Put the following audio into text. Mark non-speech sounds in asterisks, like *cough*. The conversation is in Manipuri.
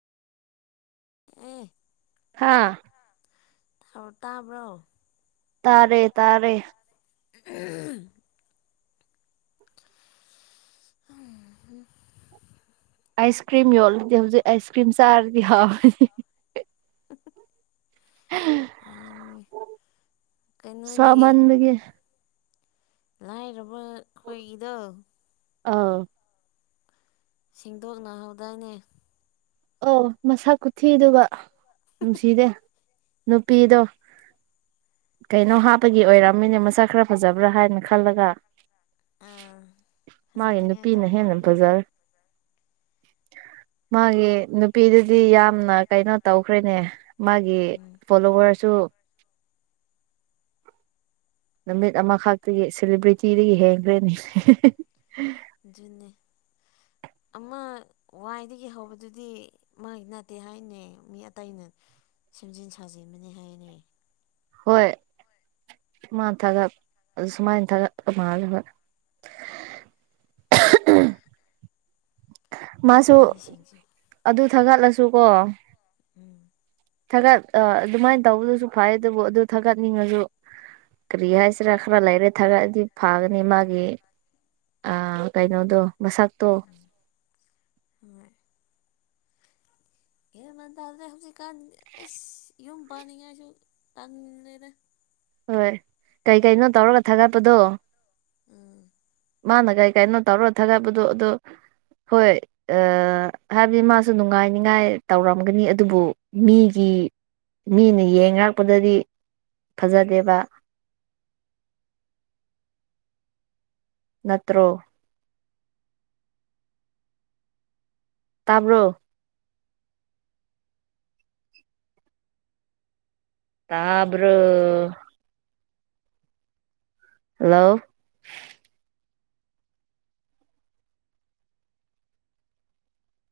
ꯑꯦ ꯍꯥꯥ ꯇꯥ ꯇꯥꯕ꯭ꯔꯣ ꯇꯥꯔꯦ ꯇꯥꯔꯦ *unintelligible* ꯑꯥꯏꯁ ꯀ꯭ꯔꯤꯝ ꯌꯣꯜꯂꯗꯤ ꯍꯧꯖꯤꯛ ꯑꯥꯏꯁ ꯀ꯭ꯔꯤꯝ ꯆꯥꯔꯗꯤ ꯍꯥꯎ *unintelligible* *inaudible* *unintelligible* ꯀꯩꯅꯣꯒꯤ ꯁꯥꯃꯟꯕꯒꯤ ꯂꯥꯏꯔꯕ ꯈꯣꯏꯒꯤꯗꯣ ꯑꯥꯎ ꯁꯦꯡꯗꯣꯛꯅꯍꯧꯗꯥꯏꯅꯦ ꯑꯧ ꯃꯁꯥ ꯀꯨꯊꯤꯗꯨꯒ ꯅꯨꯡꯁꯤꯗꯦ ꯅꯨꯄꯤꯗꯣ ꯀꯩꯅꯣ ꯍꯥꯞꯄꯒꯤ ꯑꯣꯏꯔꯝꯃꯤꯅꯦ ꯃꯁꯛ ꯈꯔ ꯐꯖꯕ꯭ꯔꯥ ꯍꯥꯏꯅ ꯈꯜꯂꯒ ꯑꯥ ꯃꯥꯒꯤ ꯐꯖꯅꯤꯡꯉꯥꯏ ꯅꯨꯄꯤꯅ ꯇꯧꯕ ꯍꯦꯟꯅ ꯑꯣꯏꯔꯝꯃꯦ ꯐꯖꯔ ꯃꯥꯒꯦ ꯅꯨꯄꯤꯗꯨꯗꯤ ꯌꯥꯝꯅ ꯀꯩꯅꯣ ꯇꯧꯈ꯭ꯔꯦꯅꯦ ꯃꯥꯒꯤ ꯎꯝ ꯐꯣꯂꯣꯋꯔꯁꯨ ꯅꯨꯃꯤꯠ ꯑꯃꯈꯛꯇꯒꯤ ꯁꯦꯂꯤꯕ꯭ꯔꯤꯇꯤꯗꯒꯤ ꯍꯦꯟꯈ꯭ꯔꯦꯅꯤ *unintelligible* ꯑꯗꯨꯅꯦ ꯑꯃ ꯋꯥꯏꯗꯒꯤ ꯍꯧꯕꯗꯨꯗꯤ ꯃꯥꯒꯤ ꯅꯠꯇꯦ ꯍꯥꯏꯅꯦ ꯃꯤ ꯑꯇꯩꯅ ꯁꯦꯝꯖꯤꯟ ꯁꯥꯖꯤꯟꯕꯅꯤ ꯍꯥꯏꯅꯦ ꯍꯣꯏ ꯃꯥ ꯊꯥꯒꯠ ꯑꯗꯨ ꯁꯨꯃꯥꯏꯅ ꯊꯥꯒꯠꯄ ꯃꯥꯜꯂꯦ ꯍꯣꯏ ꯃꯥꯁꯨ ꯃꯤꯁꯤꯡꯁꯨ ꯑꯗꯨ ꯊꯥꯒꯠꯂꯁꯨꯀꯣ ꯎꯝ ꯊꯥꯒꯠ ꯑ ꯑꯗꯨꯃꯥꯏꯅ ꯇꯧꯕꯗꯨꯁꯨ ꯐꯩ ꯑꯗꯨꯕꯨ ꯑꯗꯨ ꯊꯥꯒꯠꯅꯤꯡꯉꯁꯨ ꯀꯔꯤ ꯍꯥꯏꯁꯤꯔꯥ ꯈꯔ ꯂꯩꯔꯦ ꯊꯥꯒꯠꯑꯗꯤ ꯐꯥꯒꯅꯤ ꯃꯥꯒꯤ ꯑ ꯎꯝ ꯀꯩꯅꯣꯗꯣ ꯃꯁꯛꯇꯣ ꯎꯝ ꯍꯣꯏ *unintelligible* ꯍꯧꯖꯤꯛꯀꯥꯟ ꯑꯩꯁ ꯌꯨꯝ ꯄꯥꯅꯤꯡꯉꯥꯏꯁꯨ ꯇꯟꯂꯦꯗꯥ ꯍꯣꯏ ꯀꯩ ꯀꯩꯅꯣ ꯇꯧꯔꯒ ꯊꯥꯒꯠꯄꯗꯣ ꯎꯝ ꯃꯥꯅ ꯀꯩ ꯀꯩꯅꯣ ꯇꯧꯔꯣ ꯊꯥꯒꯠꯄꯗꯣ ꯑꯗꯨ ꯍꯣꯏ ꯑꯥ ꯍꯥꯏꯕꯗꯤ ꯃꯥꯁꯨ ꯅꯨꯡꯉꯥꯏꯅꯤꯉꯥꯏ ꯇꯧꯔꯝꯒꯅꯤ ꯑꯗꯨꯕꯨ ꯃꯤꯒꯤ ꯃꯤꯅ ꯌꯦꯡ ꯉꯛꯄꯗꯗꯤ ꯐꯖꯗꯦꯕ ꯅꯠꯇ꯭ꯔꯣ ꯇꯥꯕ꯭ꯔꯣ ꯇꯥꯕ꯭ꯔꯣ ꯍꯜꯂꯣ